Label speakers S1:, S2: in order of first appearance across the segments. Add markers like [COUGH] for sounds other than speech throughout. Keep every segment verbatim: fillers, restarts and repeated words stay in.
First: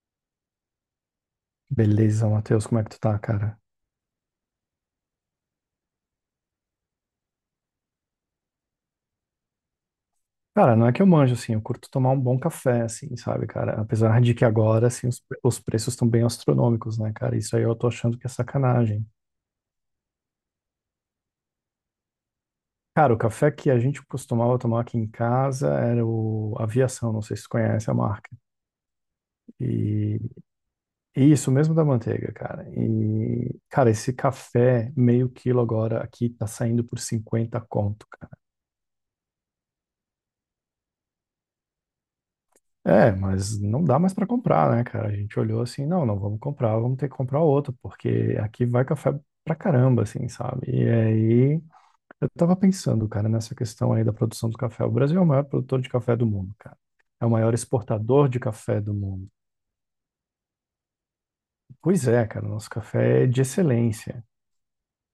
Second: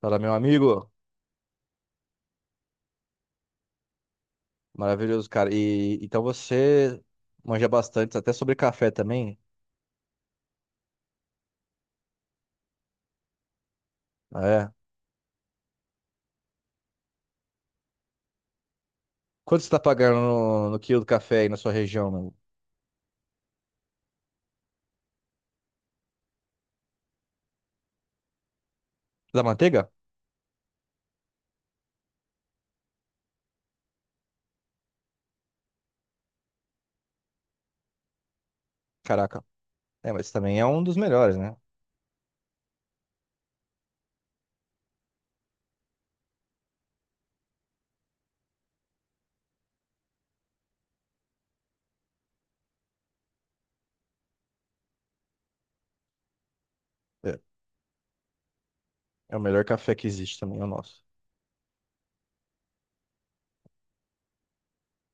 S1: Fala, meu amigo.
S2: Beleza, Matheus, como é que tu tá, cara?
S1: Maravilhoso, cara. E então você manja bastante, até sobre café também.
S2: Cara, não é que eu manjo, assim, eu curto tomar um bom café, assim, sabe, cara? Apesar de que
S1: Ah, É.
S2: agora, assim, os, pre- os preços estão bem astronômicos, né, cara? Isso aí eu tô achando que é sacanagem.
S1: Quanto você tá pagando no, no quilo do café aí na sua região? no-
S2: Cara, o café que a gente costumava tomar aqui em casa era o Aviação, não sei se tu conhece a marca.
S1: Da manteiga?
S2: E, e isso mesmo da manteiga, cara. E, cara, esse café meio quilo agora aqui tá saindo por cinquenta conto.
S1: Caraca. É, mas também é um dos melhores, né?
S2: É, mas não dá mais para comprar, né, cara? A gente olhou assim, não, não vamos comprar, vamos ter que comprar outro, porque aqui vai café pra caramba, assim, sabe? E aí, eu tava pensando, cara, nessa questão aí da produção do café. O Brasil é o maior produtor de café do mundo, cara. É o
S1: É,
S2: maior exportador de café do mundo.
S1: é o melhor café que existe também, é o nosso.
S2: Pois é, cara, o nosso café é de excelência.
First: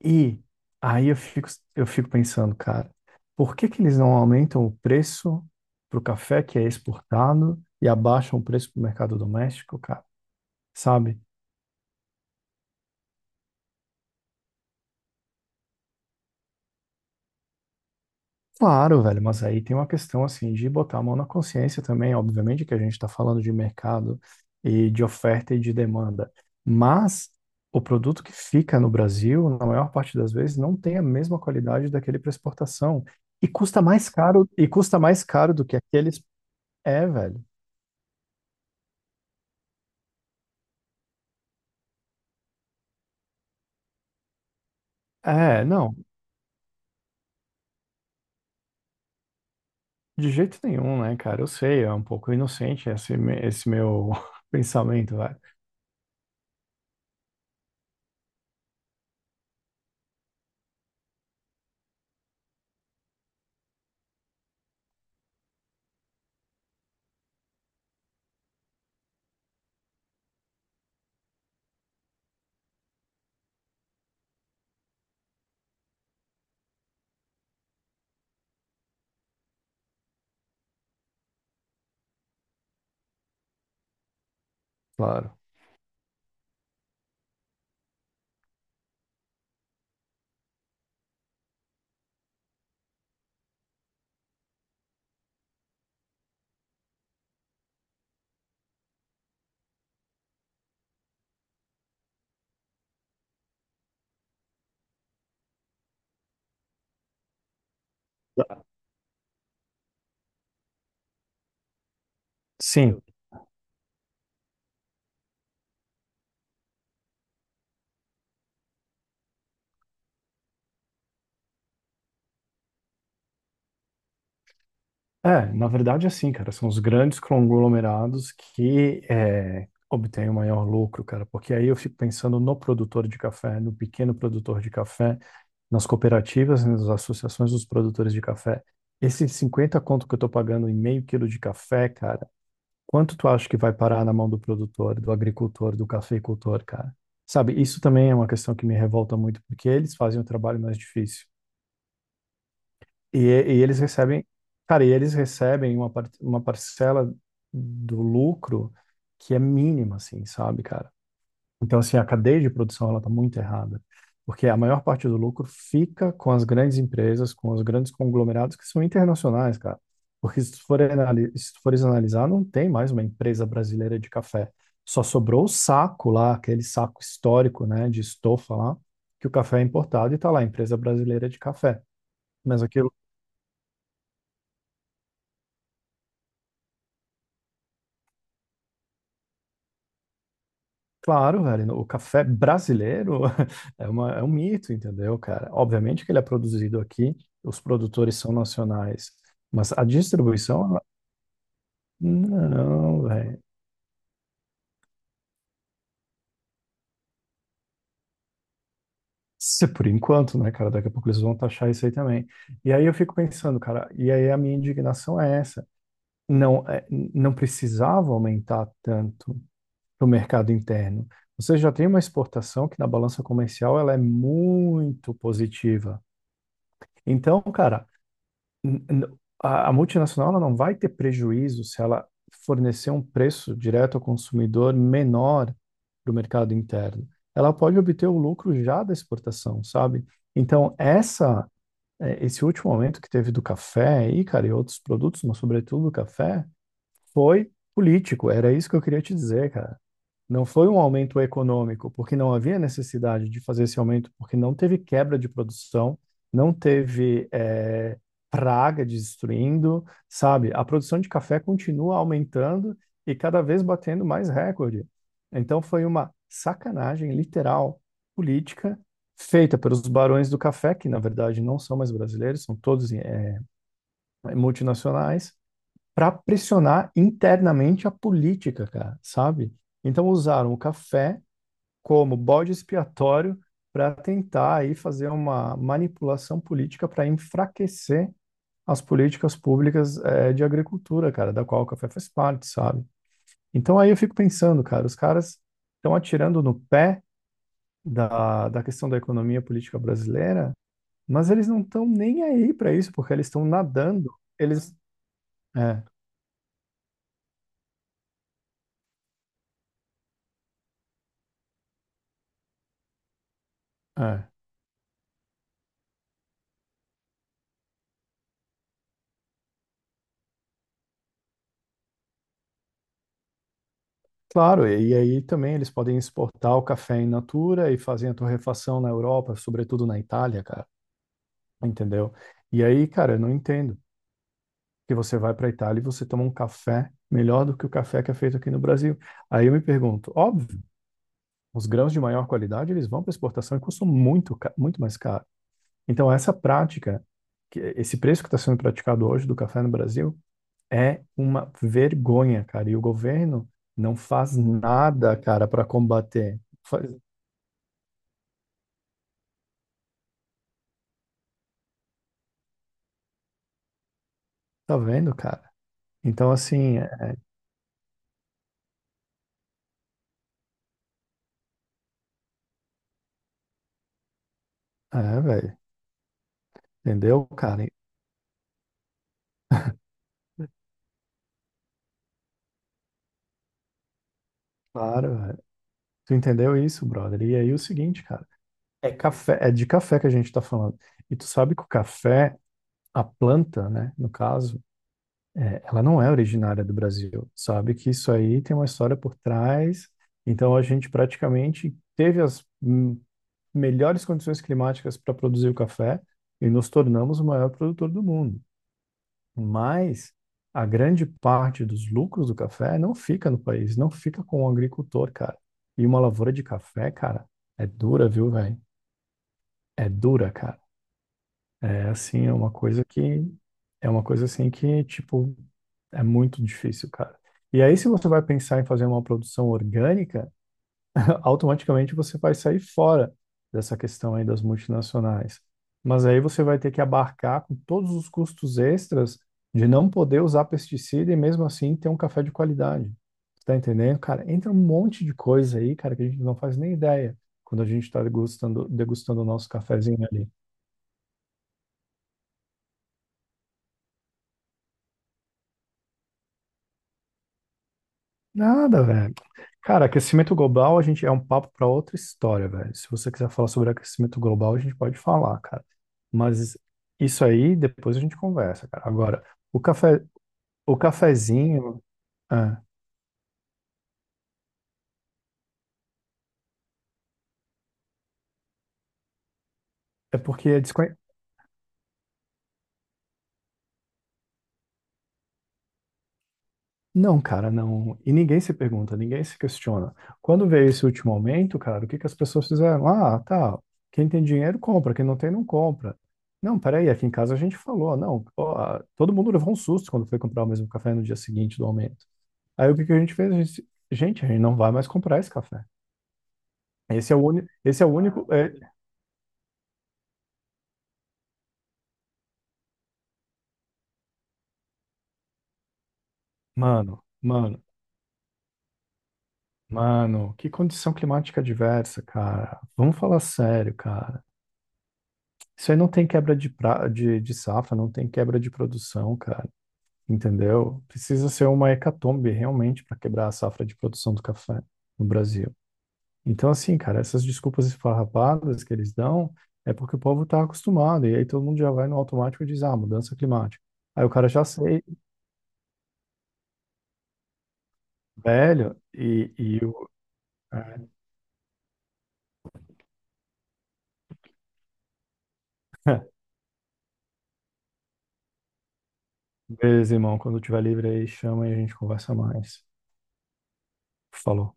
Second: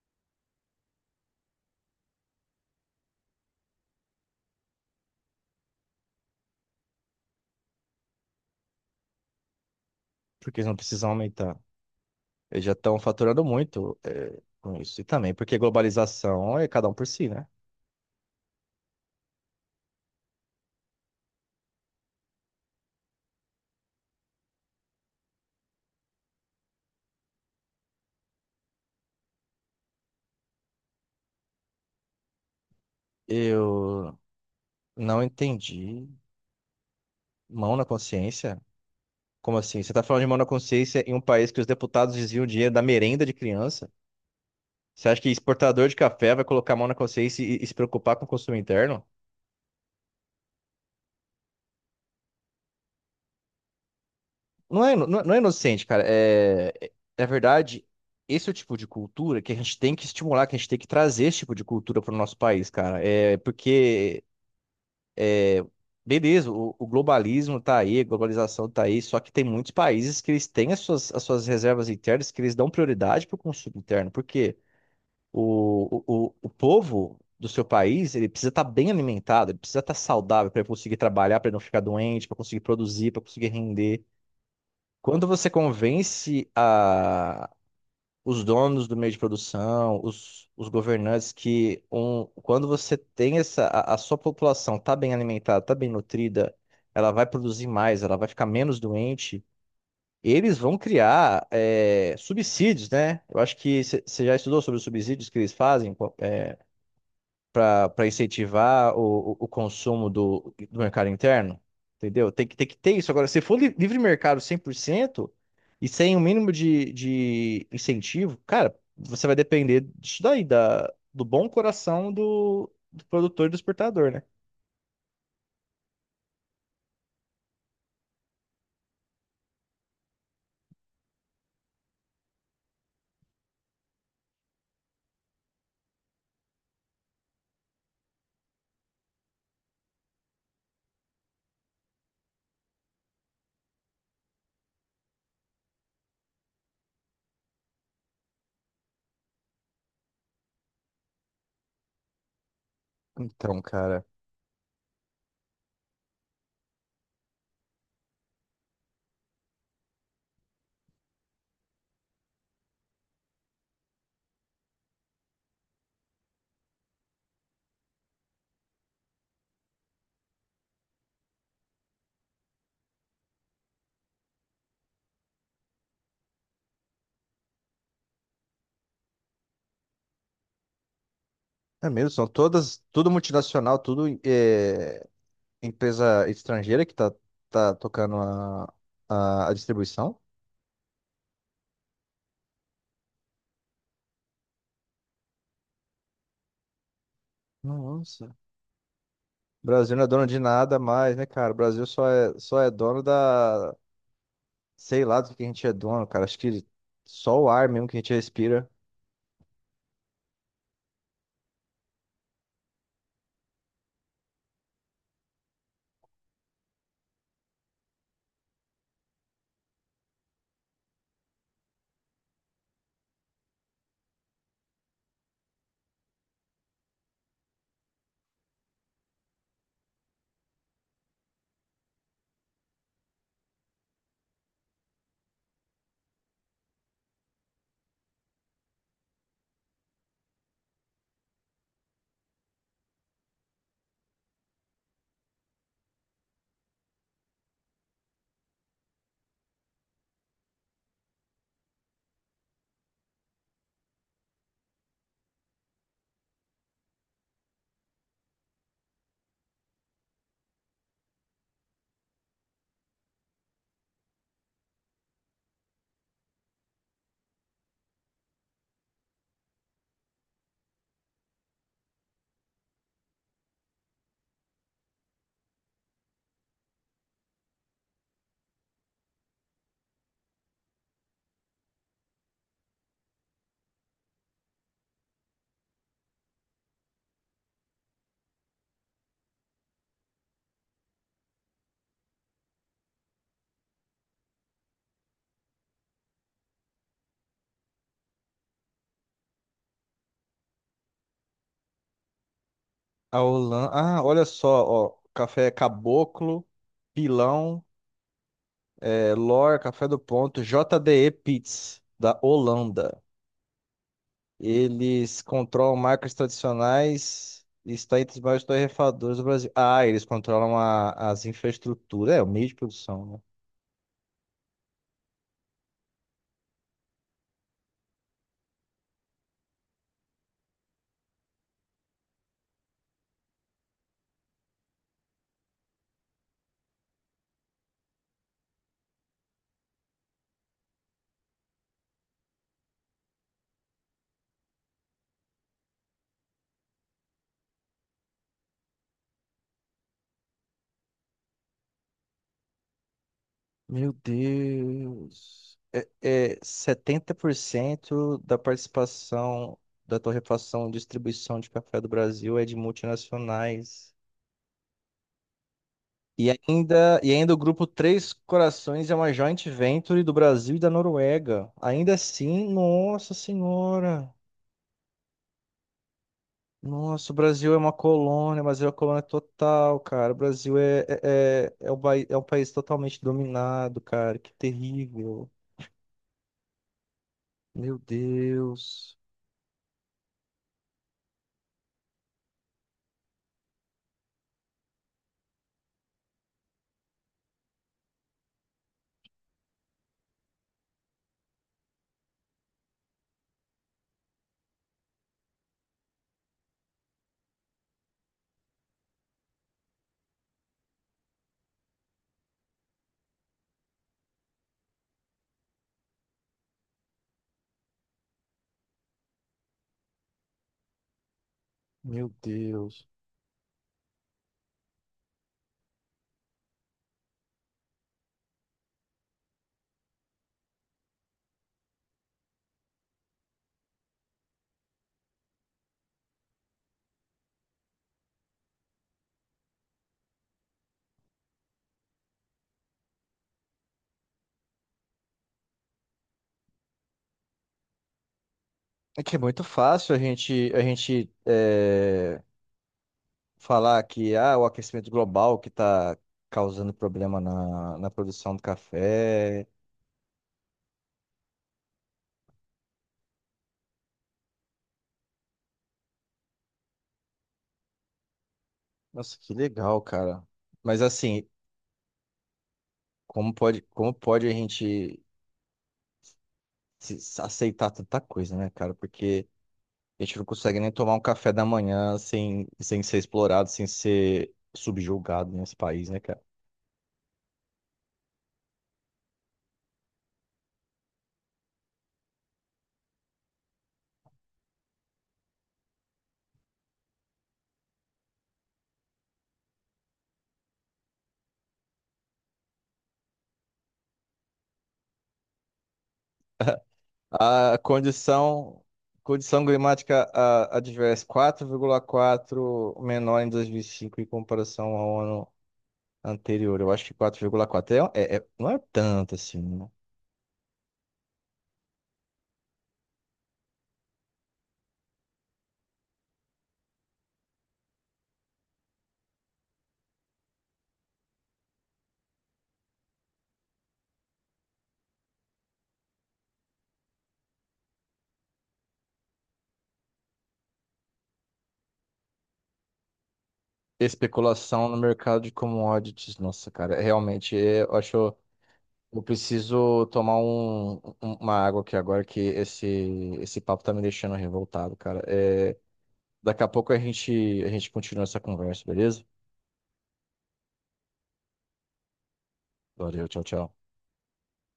S2: E aí eu fico, eu fico pensando, cara, por que que eles não aumentam o preço pro café que é exportado e abaixam o preço pro mercado doméstico, cara?
S1: Porque eles não precisam
S2: Sabe?
S1: aumentar. Eles já estão faturando muito, é, com isso. E também porque globalização é cada um por si, né?
S2: Claro, velho, mas aí tem uma questão assim de botar a mão na consciência também, obviamente que a gente está falando de mercado e de oferta e de demanda, mas o produto que fica no Brasil, na maior parte das vezes, não tem a mesma qualidade daquele para exportação e custa mais
S1: Eu
S2: caro e custa
S1: não
S2: mais caro do que
S1: entendi.
S2: aqueles é, velho.
S1: Mão na consciência. Como assim? Você está falando de mão na consciência em um país que os deputados desviam dinheiro da merenda de criança? Você acha que
S2: É,
S1: exportador
S2: não,
S1: de café vai colocar a mão na consciência e, e se preocupar com o consumo interno?
S2: de jeito nenhum, né, cara? Eu sei, é um pouco inocente esse, me- esse meu [LAUGHS]
S1: Não é, ino-
S2: pensamento,
S1: não, é não
S2: velho.
S1: é inocente, cara. É, é- na verdade, esse é o tipo de cultura que a gente tem que estimular, que a gente tem que trazer esse tipo de cultura para o nosso país, cara. É porque, beleza, o, o globalismo tá aí, a globalização tá aí, só que tem muitos países que eles têm as suas, as suas reservas internas, que eles dão prioridade para o consumo interno. Por quê? O, o, o, o povo do seu país, ele precisa estar bem alimentado, ele precisa estar saudável para conseguir trabalhar, para não ficar doente, para conseguir produzir, para conseguir render. Quando
S2: Claro.
S1: você convence a, os donos do meio de produção, os, os governantes, que um, quando você tem essa, a, a sua população está bem alimentada, está bem nutrida, ela vai produzir mais, ela vai ficar menos doente, eles vão criar eh, subsídios, né? Eu acho que você já estudou sobre os subsídios que eles fazem. Pô, é, para incentivar o, o, o consumo do, do mercado interno, entendeu? Tem que, tem que ter
S2: Sim.
S1: isso. Agora, se for li- livre mercado cem por cento e sem o mínimo de, de incentivo, cara, você vai depender disso daí, da, do bom coração do, do produtor e do exportador, né?
S2: É, na verdade, assim, cara, são os grandes conglomerados que é, obtêm o maior lucro, cara, porque aí eu fico pensando no produtor de café, no pequeno produtor de café, nas cooperativas, né, nas associações dos produtores de café. Esses cinquenta conto que eu tô pagando em meio quilo de café, cara, quanto tu acha que vai parar na mão do produtor, do agricultor, do cafeicultor, cara? Sabe, isso também é uma questão que me revolta muito, porque eles fazem o trabalho mais difícil. E,
S1: Então,
S2: e eles
S1: cara,
S2: recebem, cara, e eles recebem uma, par- uma parcela do lucro que é mínima, assim, sabe, cara? Então, assim, a cadeia de produção, ela tá muito errada, porque a maior parte do lucro fica com as grandes empresas, com os grandes conglomerados que são internacionais, cara. Porque se tu for anali- se tu fores analisar, não tem mais uma empresa brasileira de café. Só sobrou o saco lá, aquele saco histórico, né, de estofa lá, que o café é importado e tá lá, empresa brasileira de café.
S1: é mesmo, são
S2: Mas aqui.
S1: todas, tudo multinacional, tudo é, empresa estrangeira que tá, tá tocando a, a, a distribuição.
S2: Claro, velho, o café brasileiro [LAUGHS] é uma, é um mito, entendeu, cara? Obviamente que ele é produzido aqui, os produtores são
S1: Nossa,
S2: nacionais,
S1: o
S2: mas a
S1: Brasil não é dono de
S2: distribuição,
S1: nada
S2: ela-
S1: mais, né, cara? O Brasil só é, só é dono
S2: não, velho.
S1: da. Sei lá do que a gente é dono, cara. Acho que só o ar mesmo que a gente respira.
S2: Se por enquanto, né, cara? Daqui a pouco eles vão taxar isso aí também. E aí eu fico pensando, cara, e aí a minha indignação é essa. Não, é, não precisava aumentar tanto para o mercado interno. Você já tem uma exportação que na balança comercial ela é muito positiva. Então, cara. n- n- a a multinacional ela não vai ter prejuízo se ela fornecer um preço direto ao consumidor menor para o mercado interno. Ela pode obter o lucro já da exportação, sabe? Então, essa, eh, esse último aumento que teve do café e cara, e outros produtos, mas sobretudo do café, foi político. Era isso que eu queria te dizer, cara. Não foi um aumento econômico, porque não havia necessidade de fazer esse aumento, porque não teve quebra de produção, não teve eh, praga destruindo, sabe? A produção de café continua aumentando e cada vez batendo mais recorde. Então foi uma sacanagem literal política feita pelos barões do café, que na verdade não são mais brasileiros, são todos eh, multinacionais, para pressionar internamente a política, cara, sabe? Então usaram o café como bode expiatório para tentar aí fazer uma manipulação política para enfraquecer as políticas públicas eh, de agricultura, cara, da qual o café faz parte, sabe? Então aí eu fico pensando, cara, os caras estão atirando no pé da, da questão da economia política brasileira, mas eles não estão nem aí para isso, porque
S1: A
S2: eles estão
S1: Holanda. Ah,
S2: nadando.
S1: olha só,
S2: Eles.
S1: ó. Café
S2: É,
S1: Caboclo, Pilão, é, Lor, Café do Ponto, J D E Peet's, da Holanda.
S2: é.
S1: Eles controlam marcas tradicionais e está entre os maiores torrefadores do Brasil. Ah, eles controlam a- as infraestruturas, é, o meio de produção, né?
S2: Claro, e aí também eles podem exportar o café in natura e fazem a torrefação na Europa, sobretudo na Itália, cara. Entendeu? E aí, cara, eu não entendo. Que você vai para Itália e você toma um café melhor do que o café que é feito aqui no Brasil. Aí eu me pergunto, óbvio, os grãos de maior qualidade, eles vão para exportação e custam muito, ca- muito mais caro. Então, essa prática, que- esse preço que está sendo praticado hoje do café no Brasil, é uma vergonha, cara. E o governo
S1: Meu
S2: não faz nada, cara,
S1: Deus.
S2: para
S1: É, é
S2: combater. Faz.
S1: setenta por cento da participação da torrefação e distribuição de café do Brasil é de multinacionais.
S2: Tá vendo, cara?
S1: E
S2: Então, assim,
S1: ainda, e
S2: é,
S1: ainda o grupo Três Corações é uma joint venture do Brasil e da Noruega. Ainda assim, nossa senhora.
S2: é, velho,
S1: Nossa, o
S2: entendeu,
S1: Brasil é
S2: cara?
S1: uma colônia, mas é uma colônia total, cara. O Brasil é, é, é, é um pai- é um país totalmente dominado, cara. Que
S2: Claro,
S1: terrível.
S2: velho. Tu entendeu isso, brother? E aí o
S1: Meu
S2: seguinte, cara, é
S1: Deus.
S2: café, é de café que a gente tá falando. E tu sabe que o café, a planta, né, no caso, é, ela não é originária do Brasil. Sabe que isso aí tem uma história por trás. Então a gente praticamente teve as hum, melhores condições climáticas para produzir o café e nos tornamos o maior produtor do mundo. Mas a grande parte dos lucros do café não fica no país, não fica com o agricultor, cara. E uma lavoura de café, cara, é dura, viu, velho? É dura, cara. É
S1: Meu
S2: assim, é uma coisa
S1: Deus.
S2: que é uma coisa assim que, tipo, é muito difícil, cara. E aí, se você vai pensar em fazer uma produção orgânica, [LAUGHS] automaticamente você vai sair fora dessa questão aí das multinacionais. Mas aí você vai ter que abarcar com todos os custos extras de não poder usar pesticida e mesmo assim ter um café de qualidade. Tá entendendo? Cara, entra um monte de coisa aí, cara, que a gente não faz nem ideia quando a gente tá degustando,
S1: É que é
S2: degustando o
S1: muito
S2: nosso
S1: fácil a
S2: cafezinho ali.
S1: gente, a gente é, falar que ah, o aquecimento global que está causando problema na, na produção do
S2: Nada, velho.
S1: café.
S2: Cara, aquecimento global, a gente é um papo para outra história, velho. Se você quiser falar sobre aquecimento global, a gente pode falar, cara. Mas isso aí, depois a gente conversa, cara.
S1: Nossa,
S2: Agora,
S1: que
S2: o
S1: legal,
S2: café,
S1: cara.
S2: o
S1: Mas assim,
S2: cafezinho, é,
S1: como pode, como pode a gente se- se aceitar tanta coisa, né, cara? Porque a gente
S2: é
S1: não
S2: porque
S1: consegue
S2: é
S1: nem tomar
S2: desconhe...
S1: um café da manhã sem, sem ser explorado, sem ser subjugado nesse país, né, cara?
S2: Não, cara, não. E ninguém se pergunta, ninguém se questiona. Quando veio esse último aumento, cara, o que que as pessoas fizeram? Ah, tá. Quem tem dinheiro compra, quem não tem não compra. Não, peraí, aqui em casa a gente falou, não, ó, todo mundo levou um susto quando foi comprar o mesmo café no dia seguinte do aumento. Aí o que que a gente fez? A gente, disse, gente, a gente não vai mais comprar esse café. Esse é o único,
S1: A
S2: esse é o único, é-
S1: condição, Condição climática a- adversa quatro vírgula quatro menor em dois mil e cinco em comparação ao ano anterior. Eu acho que
S2: mano, mano,
S1: quatro vírgula quatro é, é- é- não é tanto assim, né?
S2: mano, que condição climática diversa, cara. Vamos falar sério, cara. Isso aí não tem quebra de, pra, de, de safra, não tem quebra de produção, cara. Entendeu? Precisa ser uma hecatombe realmente para quebrar a safra de produção do café no Brasil. Então, assim, cara, essas desculpas esfarrapadas que eles dão é porque o povo tá acostumado, e aí todo mundo já vai no automático e diz, ah, mudança climática. Aí o cara já
S1: Especulação no
S2: aceita.
S1: mercado de commodities. Nossa, cara, é realmente é, eu acho.
S2: Velho,
S1: Eu
S2: e, e
S1: preciso
S2: o.
S1: tomar um-
S2: [LAUGHS]
S1: um- uma água aqui agora que esse, esse papo tá me deixando revoltado, cara. É, daqui a pouco a gente, a gente continua essa conversa, beleza?
S2: Beleza, irmão. Quando tiver livre aí, chama e a gente conversa mais.
S1: Valeu, tchau, tchau.
S2: Falou.